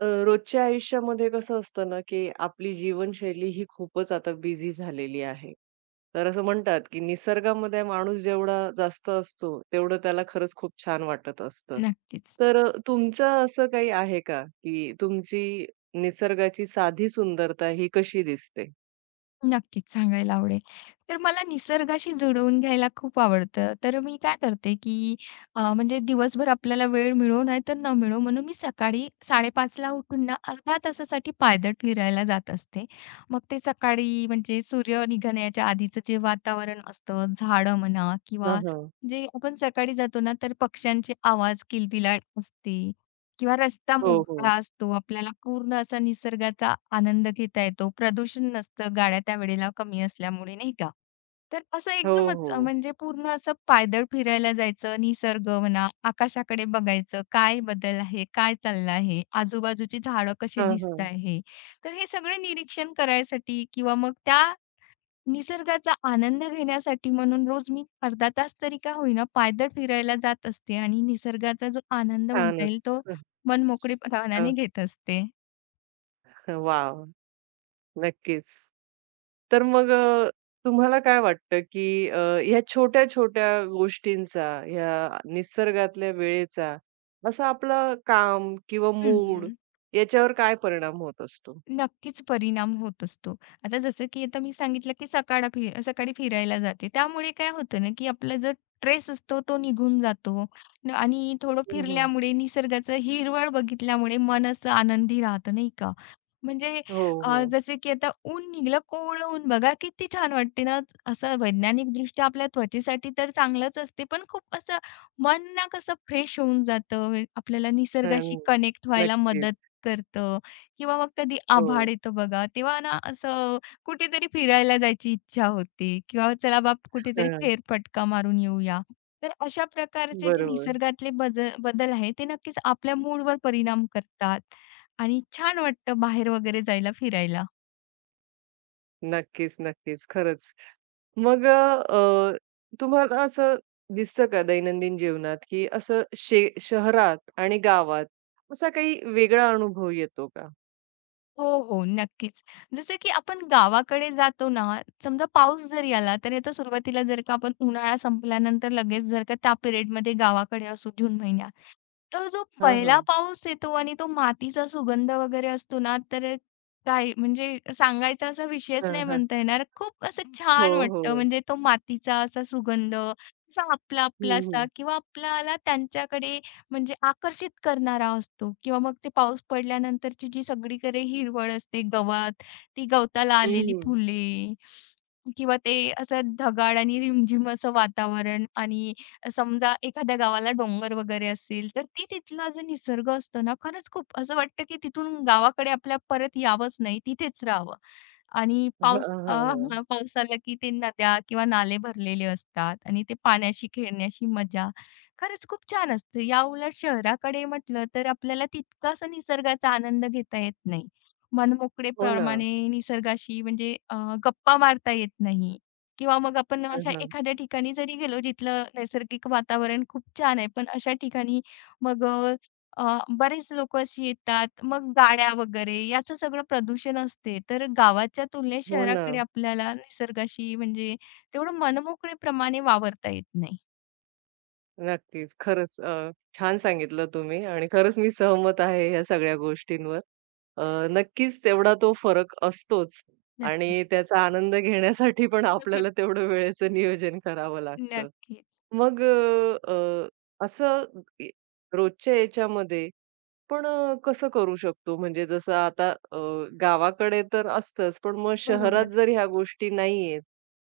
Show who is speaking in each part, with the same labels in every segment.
Speaker 1: रोजच्या आयुष्यामध्ये कसं असतं ना, की आपली जीवनशैली ही खूपच आता बिझी झालेली आहे. तर असं म्हणतात, की निसर्गामध्ये माणूस जेवढा जास्त असतो, तेवढं त्याला खरंच खूप छान वाटत असतं.
Speaker 2: नक्कीच,
Speaker 1: तर तुमचं असं काही आहे का, की तुमची निसर्गाची साधी सुंदरता ही कशी दिसते?
Speaker 2: नक्कीच सांगायला आवडेल. तर मला निसर्गाशी जुळवून घ्यायला खूप आवडतं. तर मी काय करते, की म्हणजे दिवसभर आपल्याला वेळ मिळो नाही तर न मिळो म्हणून मी सकाळी 5:30 ला उठून ना अर्ध्या तासासाठी पायदळ फिरायला जात असते. मग ते सकाळी म्हणजे सूर्य निघण्याच्या आधीचं जे वातावरण असतं, झाडं म्हणा
Speaker 1: हां,
Speaker 2: किंवा
Speaker 1: हां.
Speaker 2: जे आपण सकाळी जातो ना, तर पक्ष्यांचे आवाज, किलबिलाट असते किंवा रस्ता
Speaker 1: हो, हो.
Speaker 2: मोकळा असतो. आपल्याला पूर्ण असा निसर्गाचा आनंद घेता येतो. प्रदूषण नसतं गाड्या त्यावेळेला कमी असल्यामुळे, नाही का? तर असं
Speaker 1: हो,
Speaker 2: एकदमच
Speaker 1: हो.
Speaker 2: म्हणजे पूर्ण असं पायदळ फिरायला जायचं, निसर्ग म्हणा, आकाशाकडे बघायचं, काय बदल आहे, काय चाललं आहे, आजूबाजूची झाडं कशी
Speaker 1: हां,
Speaker 2: दिसत
Speaker 1: हां.
Speaker 2: आहे. तर हे सगळे निरीक्षण करायसाठी किंवा मग त्या निसर्गाचा आनंद घेण्यासाठी म्हणून रोज मी अर्धा तास तरी का होईना पायदळ फिरायला जात असते आणि निसर्गाचा जो आनंद म्हणता
Speaker 1: छानच.
Speaker 2: येईल तो
Speaker 1: हं.
Speaker 2: मनमोकळेपणाने घेत असते.
Speaker 1: वाह! नक्कीच. तर मग तुम्हाला काय वाटतं, की ह्या छोट्या-छोट्या गोष्टींचा, ह्या निसर्गातल्या वेळेचा, असा आपलं काम किंवा
Speaker 2: हं.
Speaker 1: मूड
Speaker 2: हं.
Speaker 1: याच्यावर काय परिणाम होत असतो?
Speaker 2: नक्कीच परिणाम होत असतो. आता जसं की आता मी सांगितलं की सकाळी फिरायला जाते. त्यामुळे काय होतं ना की आपला जो स्ट्रेस असतो तो निघून जातो न आणि थोडं
Speaker 1: हं, हं.
Speaker 2: फिरल्यामुळे निसर्गाचं हिरवळ बघितल्यामुळे मन असं आनंदी राहतं नाही का? म्हणजे
Speaker 1: हो, हो.
Speaker 2: जसं की आता ऊन निघालं, कोवळं ऊन बघा किती छान वाटते ना. असं वैज्ञानिकदृष्ट्या आपल्या त्वचेसाठी तर चांगलंच असते. पण खूप असं मन ना कसं फ्रेश होऊन जातं. आपल्याला
Speaker 1: हं.
Speaker 2: निसर्गाशी कनेक्ट व्हायला
Speaker 1: नक्कीच.
Speaker 2: मदत करतं. किंवा मग कधी
Speaker 1: हो.
Speaker 2: आभाळ येतं बघा, तेव्हा ना असं कुठेतरी फिरायला जायची इच्छा होते किंवा चला बाप कुठेतरी
Speaker 1: हां.
Speaker 2: फेरफटका मारून येऊया. तर अशा प्रकारचे जे
Speaker 1: बरोबर.
Speaker 2: निसर्गातले बदल आहे, ते नक्कीच आपल्या मूडवर परिणाम करतात आणि छान वाटतं बाहेर वगैरे जायला फिरायला.
Speaker 1: नक्कीच, नक्कीच. खरंच. मग तुम्हाला असं दिसतं का दैनंदिन जीवनात, की असं शहरात आणि गावात असा काही वेगळा अनुभव येतो का?
Speaker 2: हो, हो, नक्कीच. जसं की आपण गावाकडे जातो ना, समजा पाऊस जरी आला, तर तो सुरुवातीला जर का आपण उन्हाळा संपल्यानंतर लगेच जर का त्या पिरियडमध्ये गावाकडे असू जून महिन्यात, तर जो
Speaker 1: हां,
Speaker 2: पहिला
Speaker 1: हां.
Speaker 2: पाऊस येतो आणि तो मातीचा सुगंध वगैरे असतो ना, तर काय म्हणजे सांगायचा असा विषयच
Speaker 1: हां,
Speaker 2: नाही
Speaker 1: हां.
Speaker 2: म्हणता येणार. खूप असं
Speaker 1: हो,
Speaker 2: छान वाटतं.
Speaker 1: हो.
Speaker 2: म्हणजे तो मातीचा असा सुगंध असा
Speaker 1: हं,
Speaker 2: आपला-आपलासा
Speaker 1: हं.
Speaker 2: किंवा आपल्याला त्यांच्याकडे म्हणजे आकर्षित करणारा असतो किंवा मग ते पाऊस पडल्यानंतरची जी सगळीकडे हिरवळ असते, गवत, ती गवताला
Speaker 1: हं,
Speaker 2: आलेली
Speaker 1: हं.
Speaker 2: फुले किंवा ते असं ढगाळ आणि रिमझिम असं वातावरण आणि समजा एखाद्या गावाला डोंगर वगैरे असतील, तर ती तिथला जो निसर्ग असतो ना, खरंच खूप असं वाटतं की तिथून गावाकडे आपल्या परत यावंच नाही, तिथेच राहावं. आणि
Speaker 1: हां,
Speaker 2: पाऊस
Speaker 1: हां.
Speaker 2: हां, पाऊस आला की ते नद्या किंवा नाले भरलेले असतात आणि ते पाण्याशी खेळण्याची मजा खरंच खूप छान असते. याउलट शहराकडे म्हटलं तर आपल्याला तितकासा निसर्गाचा आनंद घेता येत नाही.
Speaker 1: हो ना.
Speaker 2: मनमोकळेप्रमाणे निसर्गाशी म्हणजे गप्पा मारता येत नाही किंवा मग आपण
Speaker 1: हां,
Speaker 2: अशा
Speaker 1: हां.
Speaker 2: एखाद्या ठिकाणी जरी गेलो जिथलं नैसर्गिक वातावरण खूप छान आहे, पण अशा ठिकाणी मग बरेच लोकं अशी येतात. मग गाड्या वगैरे याचं सगळं प्रदूषण असते. तर गावाच्या तुलनेत
Speaker 1: हो ना.
Speaker 2: शहराकडे आपल्याला निसर्गाशी म्हणजे तेवढं मनमोकळेप्रमाणे वावरता येत नाही.
Speaker 1: नक्कीच. खरंच छान सांगितलं तुम्ही आणि खरंच मी सहमत आहे ह्या सगळ्या गोष्टींवर. अ, नक्कीच तेवढा तो फरक असतोच
Speaker 2: नक्कीच.
Speaker 1: आणि त्याचा आनंद घेण्यासाठी पण आपल्याला तेवढं वेळेचं नियोजन करावं लागतं.
Speaker 2: नक्कीच.
Speaker 1: मग अ, अ, असं इ रोजच्या याच्यामध्ये पण कसं करू शकतो? म्हणजे जसं आता गावाकडे तर असतंच, पण मग शहरात
Speaker 2: बरोबर.
Speaker 1: जर ह्या गोष्टी नाहीयेत,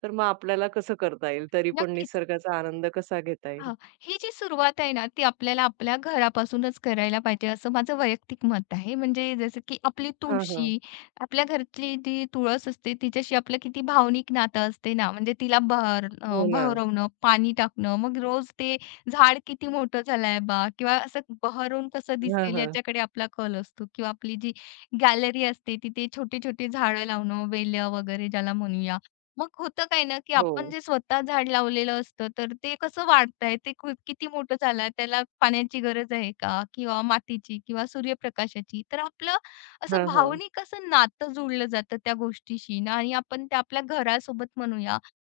Speaker 1: तर मग आपल्याला कसं करता येईल? तरी पण
Speaker 2: नक्कीच.
Speaker 1: निसर्गाचा आनंद कसा घेता येईल?
Speaker 2: हां, ही जी सुरुवात आहे ना, ती आपल्याला आपल्या घरापासूनच करायला पाहिजे, असं माझं वैयक्तिक मत आहे. म्हणजे जसं की आपली
Speaker 1: हां, हां.
Speaker 2: तुळशी, आपल्या घरातली जी तुळस असते, तिच्याशी आपलं किती भावनिक नातं असते ना. म्हणजे तिला
Speaker 1: हो ना.
Speaker 2: बहरवणं, पाणी टाकणं, मग रोज ते झाड किती मोठं झालंय बा किंवा असं बहरून कसं
Speaker 1: हां,
Speaker 2: दिसेल
Speaker 1: हां.
Speaker 2: याच्याकडे आपला कल असतो किंवा आपली जी गॅलरी असते, तिथे छोटे-छोटे झाडं लावणं, वेल्या वगैरे ज्याला म्हणूया. मग होतं काय ना, की
Speaker 1: हो.
Speaker 2: आपण जे स्वतः झाड लावलेलं असतं, तर ते कसं वाढतंय, ते खूप किती मोठं झालं, त्याला पाण्याची गरज आहे का? किंवा मातीची किंवा सूर्यप्रकाशाची. तर आपलं असं
Speaker 1: हां, हां.
Speaker 2: भावनिक असं नातं जोडलं जातं त्या गोष्टीशी ना आणि आपण ते आपल्या घरासोबत म्हणूया,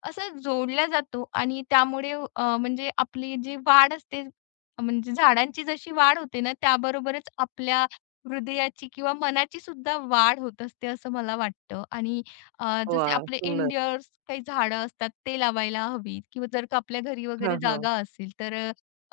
Speaker 2: असं जोडला जातो आणि त्यामुळे म्हणजे आपली जी वाढ असते, म्हणजे झाडांची जशी वाढ होते ना, त्याबरोबरच आपल्या हृदयाची किंवा मनाची सुद्धा वाढ होत असते, असं मला वाटतं आणि जसे
Speaker 1: वाह!
Speaker 2: आपले
Speaker 1: सुंदर.
Speaker 2: इंडियर्स काही झाडं असतात ते लावायला हवी, किंवा जर का आपल्या घरी
Speaker 1: हां,
Speaker 2: वगैरे
Speaker 1: हां.
Speaker 2: जागा असेल तर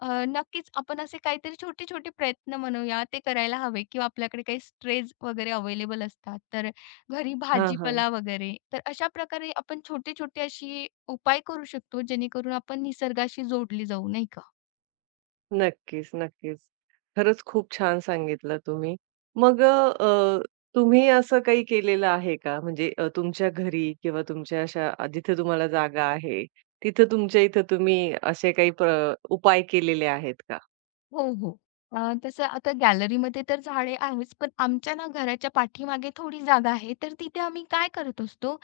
Speaker 2: नक्कीच आपण असे काहीतरी छोटे-छोटे प्रयत्न म्हणूया ते करायला हवे किंवा आपल्याकडे काही स्ट्रेज वगैरे अवेलेबल असतात. तर घरी
Speaker 1: हां, हां.
Speaker 2: भाजीपाला वगैरे तर अशा प्रकारे आपण छोटे-छोटे अशी उपाय करू शकतो जेणेकरून आपण निसर्गाशी जोडली जाऊ, नाही का?
Speaker 1: नक्कीच, नक्कीच. खरंच खूप छान सांगितलं तुम्ही. मग तुम्ही असं काही केलेलं आहे का? म्हणजे तुमच्या घरी किंवा तुमच्या अशा जिथे तुम्हाला जागा आहे, तिथं तुमच्या इथं तुम्ही असे काही उपाय केलेले आहेत का?
Speaker 2: हो, हो. तसं आता गॅलरीमध्ये तर झाडे आहेच, पण आमच्या ना घराच्या पाठीमागे थोडी जागा आहे, तर तिथे आम्ही काय करत असतो,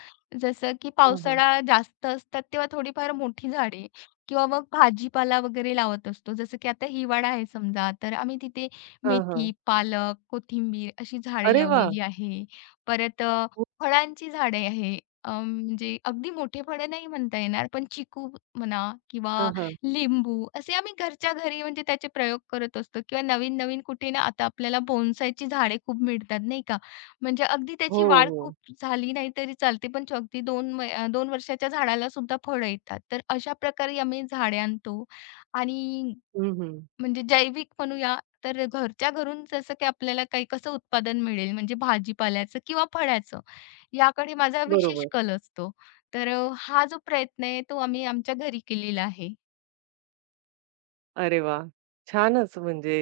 Speaker 2: जसं की
Speaker 1: हां, हां.
Speaker 2: पावसाळा जास्त असतात तेव्हा थोडीफार मोठी झाडे किंवा मग भाजीपाला वगैरे लावत असतो. जसं की आता हिवाळा आहे समजा, तर आम्ही तिथे
Speaker 1: हां, हां.
Speaker 2: मेथी, पालक, कोथिंबीर अशी झाडे
Speaker 1: अरे वाह!
Speaker 2: लावलेली आहे. परत
Speaker 1: हो.
Speaker 2: फळांची झाडे आहे. म्हणजे अगदी मोठे फळं नाही म्हणता येणार, पण चिकू म्हणा किंवा
Speaker 1: हां, हां.
Speaker 2: लिंबू असे आम्ही घरच्या घरी म्हणजे त्याचे प्रयोग करत असतो किंवा नवीन-नवीन कुठे ना आता आपल्याला बोनसायची झाडे खूप मिळतात नाही का. म्हणजे अगदी
Speaker 1: हो,
Speaker 2: त्याची वाढ
Speaker 1: हो.
Speaker 2: खूप झाली नाही तरी चालते, पण जो अगदी 2 वर्षाच्या झाडाला सुद्धा फळं येतात. तर अशा प्रकारे आम्ही झाडे आणतो आणि
Speaker 1: हं, हं.
Speaker 2: म्हणजे जैविक म्हणूया तर घरच्या घरून जसं की आपल्याला काही कसं उत्पादन मिळेल म्हणजे भाजीपाल्याचं किंवा फळाचं याकडे माझा विशेष
Speaker 1: बरोबर.
Speaker 2: कल असतो. तर हा जो प्रयत्न आहे तो आम्ही आमच्या घरी केलेला आहे.
Speaker 1: अरे वाह! छानच म्हणजे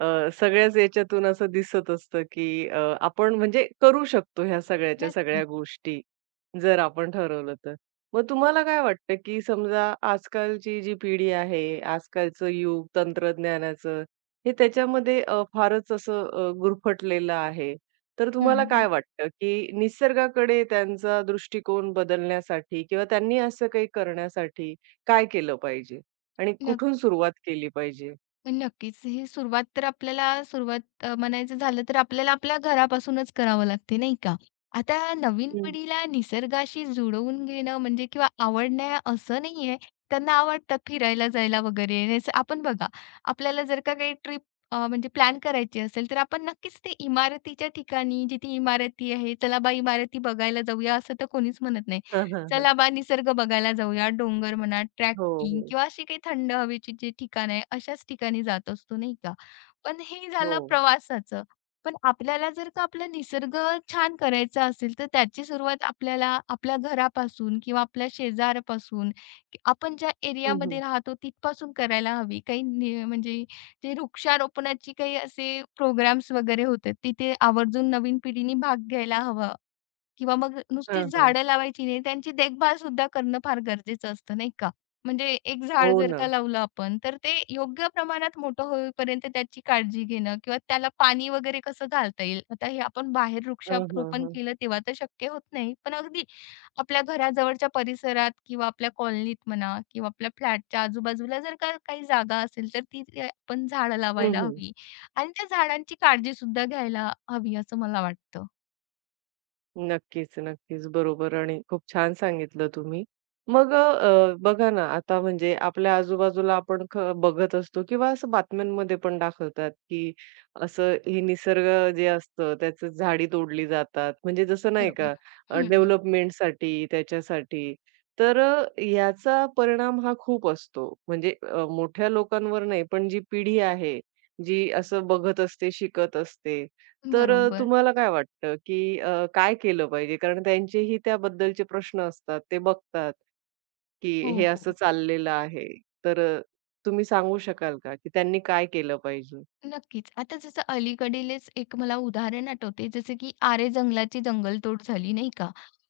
Speaker 1: अ, सगळ्याच याच्यातून असं दिसत असतं, की आपण म्हणजे करू शकतो ह्या सगळ्याच्या सगळ्या
Speaker 2: नक्कीच.
Speaker 1: गोष्टी, जर आपण ठरवलं तर. मग तुम्हाला काय वाटतं, की समजा आजकालची जी पिढी आहे, आजकालचं युग तंत्रज्ञानाचं, हे त्याच्यामध्ये फारच असं गुरफटलेलं आहे. तर
Speaker 2: हं,
Speaker 1: तुम्हाला काय
Speaker 2: हं.
Speaker 1: वाटतं, की निसर्गाकडे त्यांचा दृष्टिकोन बदलण्यासाठी किंवा त्यांनी असं काही करण्यासाठी काय केलं पाहिजे? आणि कुठून सुरुवात केली पाहिजे?
Speaker 2: नक्कीच. ही सुरुवात तर आपल्याला म्हणायचं झालं तर आपल्याला आपल्या घरापासूनच करावं लागते, नाही का? आता नवीन
Speaker 1: हं.
Speaker 2: पिढीला निसर्गाशी जुळवून घेणं म्हणजे किंवा आवडणं असं नाहीये. त्यांना आवडतं फिरायला जायला वगैरे. हेच आपण बघा, आपल्याला जर का काही म्हणजे प्लॅन करायची असेल, तर आपण नक्कीच ते इमारतीच्या ठिकाणी, जिथे इमारती आहे, चला बा इमारती बघायला जाऊया, असं तर कोणीच म्हणत नाही.
Speaker 1: हां, हां, हां.
Speaker 2: चला बा निसर्ग बघायला जाऊया. डोंगर म्हणा,
Speaker 1: हो,
Speaker 2: ट्रॅकिंग
Speaker 1: हो.
Speaker 2: किंवा अशी काही थंड हवेची जी ठिकाण आहे, अशाच ठिकाणी जात असतो, नाही का? पण हे
Speaker 1: हो.
Speaker 2: झालं प्रवासाचं. पण आपल्याला जर का आपला निसर्ग छान करायचा असेल, तर त्याची सुरुवात आपल्याला आपल्या घरापासून किंवा आपल्या शेजारापासून, आपण ज्या
Speaker 1: हं, हं.
Speaker 2: एरियामध्ये राहतो तिथपासून करायला हवी. काही नि म्हणजे ते वृक्षारोपणाची काही असे प्रोग्राम्स वगैरे होतात, तिथे आवर्जून नवीन पिढीने भाग घ्यायला हवा. किंवा मग
Speaker 1: हां,
Speaker 2: नुसतीच
Speaker 1: हां.
Speaker 2: झाडं लावायची नाही, त्यांची देखभाल सुद्धा करणं फार गरजेचं असतं, नाही का? म्हणजे एक
Speaker 1: हो
Speaker 2: झाड जर
Speaker 1: ना.
Speaker 2: का लावलं आपण, तर ते योग्य प्रमाणात मोठं होईपर्यंत त्याची काळजी घेणं किंवा त्याला पाणी वगैरे कसं घालता येईल. आता हे आपण बाहेर
Speaker 1: हां, हां,
Speaker 2: वृक्षारोपण
Speaker 1: हां.
Speaker 2: केलं तेव्हा तर शक्य होत नाही. पण अगदी आपल्या घराजवळच्या परिसरात किंवा आपल्या कॉलनीत म्हणा किंवा आपल्या फ्लॅटच्या आजूबाजूला जर का काही जागा असेल, तर ते आपण झाडं
Speaker 1: हं,
Speaker 2: लावायला
Speaker 1: हं.
Speaker 2: हवी आणि त्या झाडांची काळजी सुद्धा घ्यायला हवी, असं मला वाटतं.
Speaker 1: नक्कीच, नक्कीच. बरोबर आणि खूप छान सांगितलं तुम्ही. मग बघा ना, आता म्हणजे आपल्या आजूबाजूला आपण बघत असतो किंवा असं बातम्यांमध्ये पण दाखवतात, की असं हे निसर्ग जे असतं, त्याचं झाडी तोडली जातात. म्हणजे जसं नाही
Speaker 2: बरोबर.
Speaker 1: का
Speaker 2: हं,
Speaker 1: डेव्हलपमेंटसाठी त्याच्यासाठी. तर याचा परिणाम हा खूप असतो. म्हणजे मोठ्या लोकांवर नाही, पण जी पिढी आहे, जी असं बघत असते, शिकत असते. तर
Speaker 2: बरोबर.
Speaker 1: तुम्हाला काय वाटतं, की काय केलं पाहिजे? कारण त्यांचेही त्याबद्दलचे प्रश्न असतात. ते बघतात, की
Speaker 2: हो,
Speaker 1: हे
Speaker 2: हो.
Speaker 1: असं चाललेलं आहे. तर तुम्ही सांगू शकाल का, की त्यांनी काय केलं पाहिजे?
Speaker 2: नक्कीच. आता जसं अलीकडीलच एक मला उदाहरण आठवते, जसं की आरे जंगलाची जंगलतोड झाली, नाही का?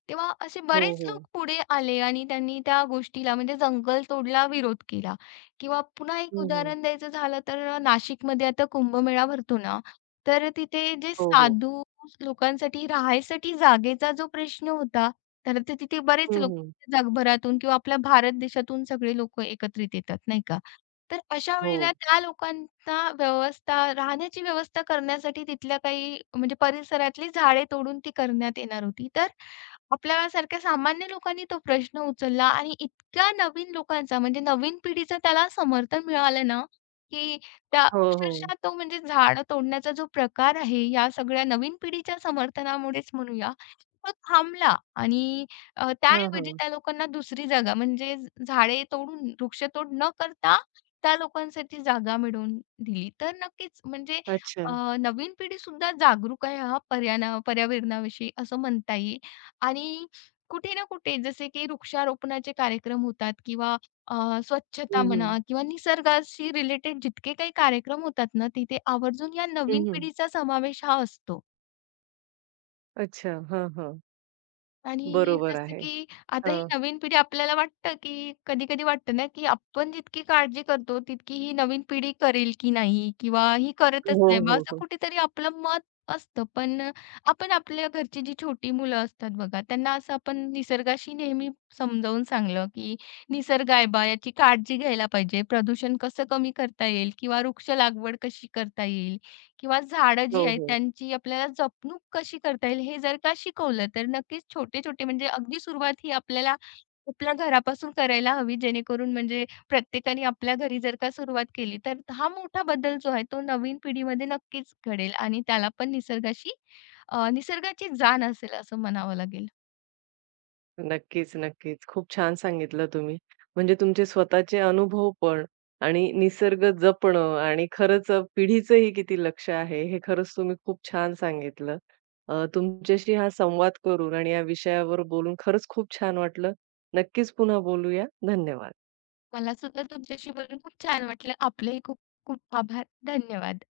Speaker 2: तेव्हा असे
Speaker 1: हो,
Speaker 2: बरेच
Speaker 1: हो.
Speaker 2: लोक पुढे आले आणि त्यांनी त्या गोष्टीला म्हणजे जंगलतोडला विरोध केला. किंवा पुन्हा एक
Speaker 1: हं, हं.
Speaker 2: उदाहरण द्यायचं झालं तर नाशिकमध्ये आता कुंभमेळा भरतो ना, तर तिथे जे
Speaker 1: हो, हो.
Speaker 2: साधू लोकांसाठी राहायसाठी जागेचा जो प्रश्न होता, तर ते तिथे बरेच
Speaker 1: हं,
Speaker 2: लोक
Speaker 1: हं.
Speaker 2: जगभरातून किंवा आपल्या भारत देशातून सगळे लोकं एकत्रित येतात, नाही का? तर अशा
Speaker 1: हो.
Speaker 2: वेळेला त्या लोकांनी त्या व्यवस्था राहण्याची व्यवस्था करण्यासाठी तिथल्या काही म्हणजे परिसरातली झाडे तोडून ती करण्यात येणार होती. तर आपल्यासारख्या सामान्य लोकांनी तो प्रश्न उचलला आणि इतक्या नवीन लोकांचा म्हणजे नवीन पिढीचं त्याला समर्थन मिळालं ना, की त्या
Speaker 1: हो, हो.
Speaker 2: अक्षरशः तो म्हणजे झाडं तोडण्याचा जो प्रकार आहे, या सगळ्या नवीन पिढीच्या समर्थनामुळेच म्हणूया, तो थांबला आणि
Speaker 1: हां,
Speaker 2: त्याऐवजी
Speaker 1: हां.
Speaker 2: त्या लोकांना दुसरी जागा म्हणजे झाडे तोडून, वृक्षतोड न करता त्या लोकांसाठी जागा मिळवून दिली. तर नक्कीच म्हणजे
Speaker 1: अच्छा.
Speaker 2: अ, नवीन पिढीसुद्धा जागरूक आहे हा पर्यावरणाविषयी असं म्हणता येईल. आणि कुठे ना कुठे जसे की वृक्षारोपणाचे कार्यक्रम होतात किंवा स्वच्छता
Speaker 1: हं, हं.
Speaker 2: म्हणा किंवा निसर्गाशी रिलेटेड जितके काही कार्यक्रम होतात ना, तिथे आवर्जून या नवीन
Speaker 1: हं, हं.
Speaker 2: पिढीचा समावेश हा असतो.
Speaker 1: अच्छा. हां, हां.
Speaker 2: आणि
Speaker 1: बरोबर
Speaker 2: जसं
Speaker 1: आहे.
Speaker 2: की आता ही
Speaker 1: हां.
Speaker 2: नवीन पिढी आपल्याला वाटतं, की कधी-कधी वाटतं ना, की आपण जितकी काळजी करतो, तितकी ही नवीन पिढी करेल की नाही किंवा ही करतच
Speaker 1: हो,
Speaker 2: नाही. मग
Speaker 1: हो,
Speaker 2: असं
Speaker 1: हो.
Speaker 2: कुठेतरी आपलं मत असतं. पण आपण आपल्या घरची जी छोटी मुलं असतात बघा, त्यांना असं आपण निसर्गाशी नेहमी समजावून सांगलं, की "निसर्ग आहे बा, याची काळजी घ्यायला पाहिजे. प्रदूषण कसं कमी करता येईल किंवा वृक्ष लागवड कशी करता येईल?" किंवा झाडं
Speaker 1: हो,
Speaker 2: जी आहेत
Speaker 1: हो.
Speaker 2: त्यांची आपल्याला जपणूक कशी करता येईल हे जर का शिकवलं, तर नक्कीच छोटे-छोटे म्हणजे अगदी सुरुवात ही आपल्याला आपल्या घरापासून करायला हवी. जेणेकरून म्हणजे प्रत्येकाने आपल्या घरी जर का सुरुवात केली, तर हा मोठा बदल जो आहे तो नवीन पिढीमध्ये नक्कीच घडेल आणि त्याला पण निसर्गाची जाण असेल असं म्हणावं लागेल.
Speaker 1: नक्कीच, नक्कीच. खूप छान सांगितलं तुम्ही. म्हणजे तुमचे स्वतःचे अनुभव पण आणि निसर्ग जपणं आणि खरंच पिढीचंही किती लक्ष आहे, हे खरंच तुम्ही खूप छान सांगितलं. तुमच्याशी हा संवाद करून आणि या विषयावर बोलून खरंच खूप छान वाटलं. नक्कीच पुन्हा बोलूया. धन्यवाद.
Speaker 2: मला सुद्धा तुमच्याशी बोलून खूप छान वाटलं. आपलेही खूप खूप आभार. धन्यवाद.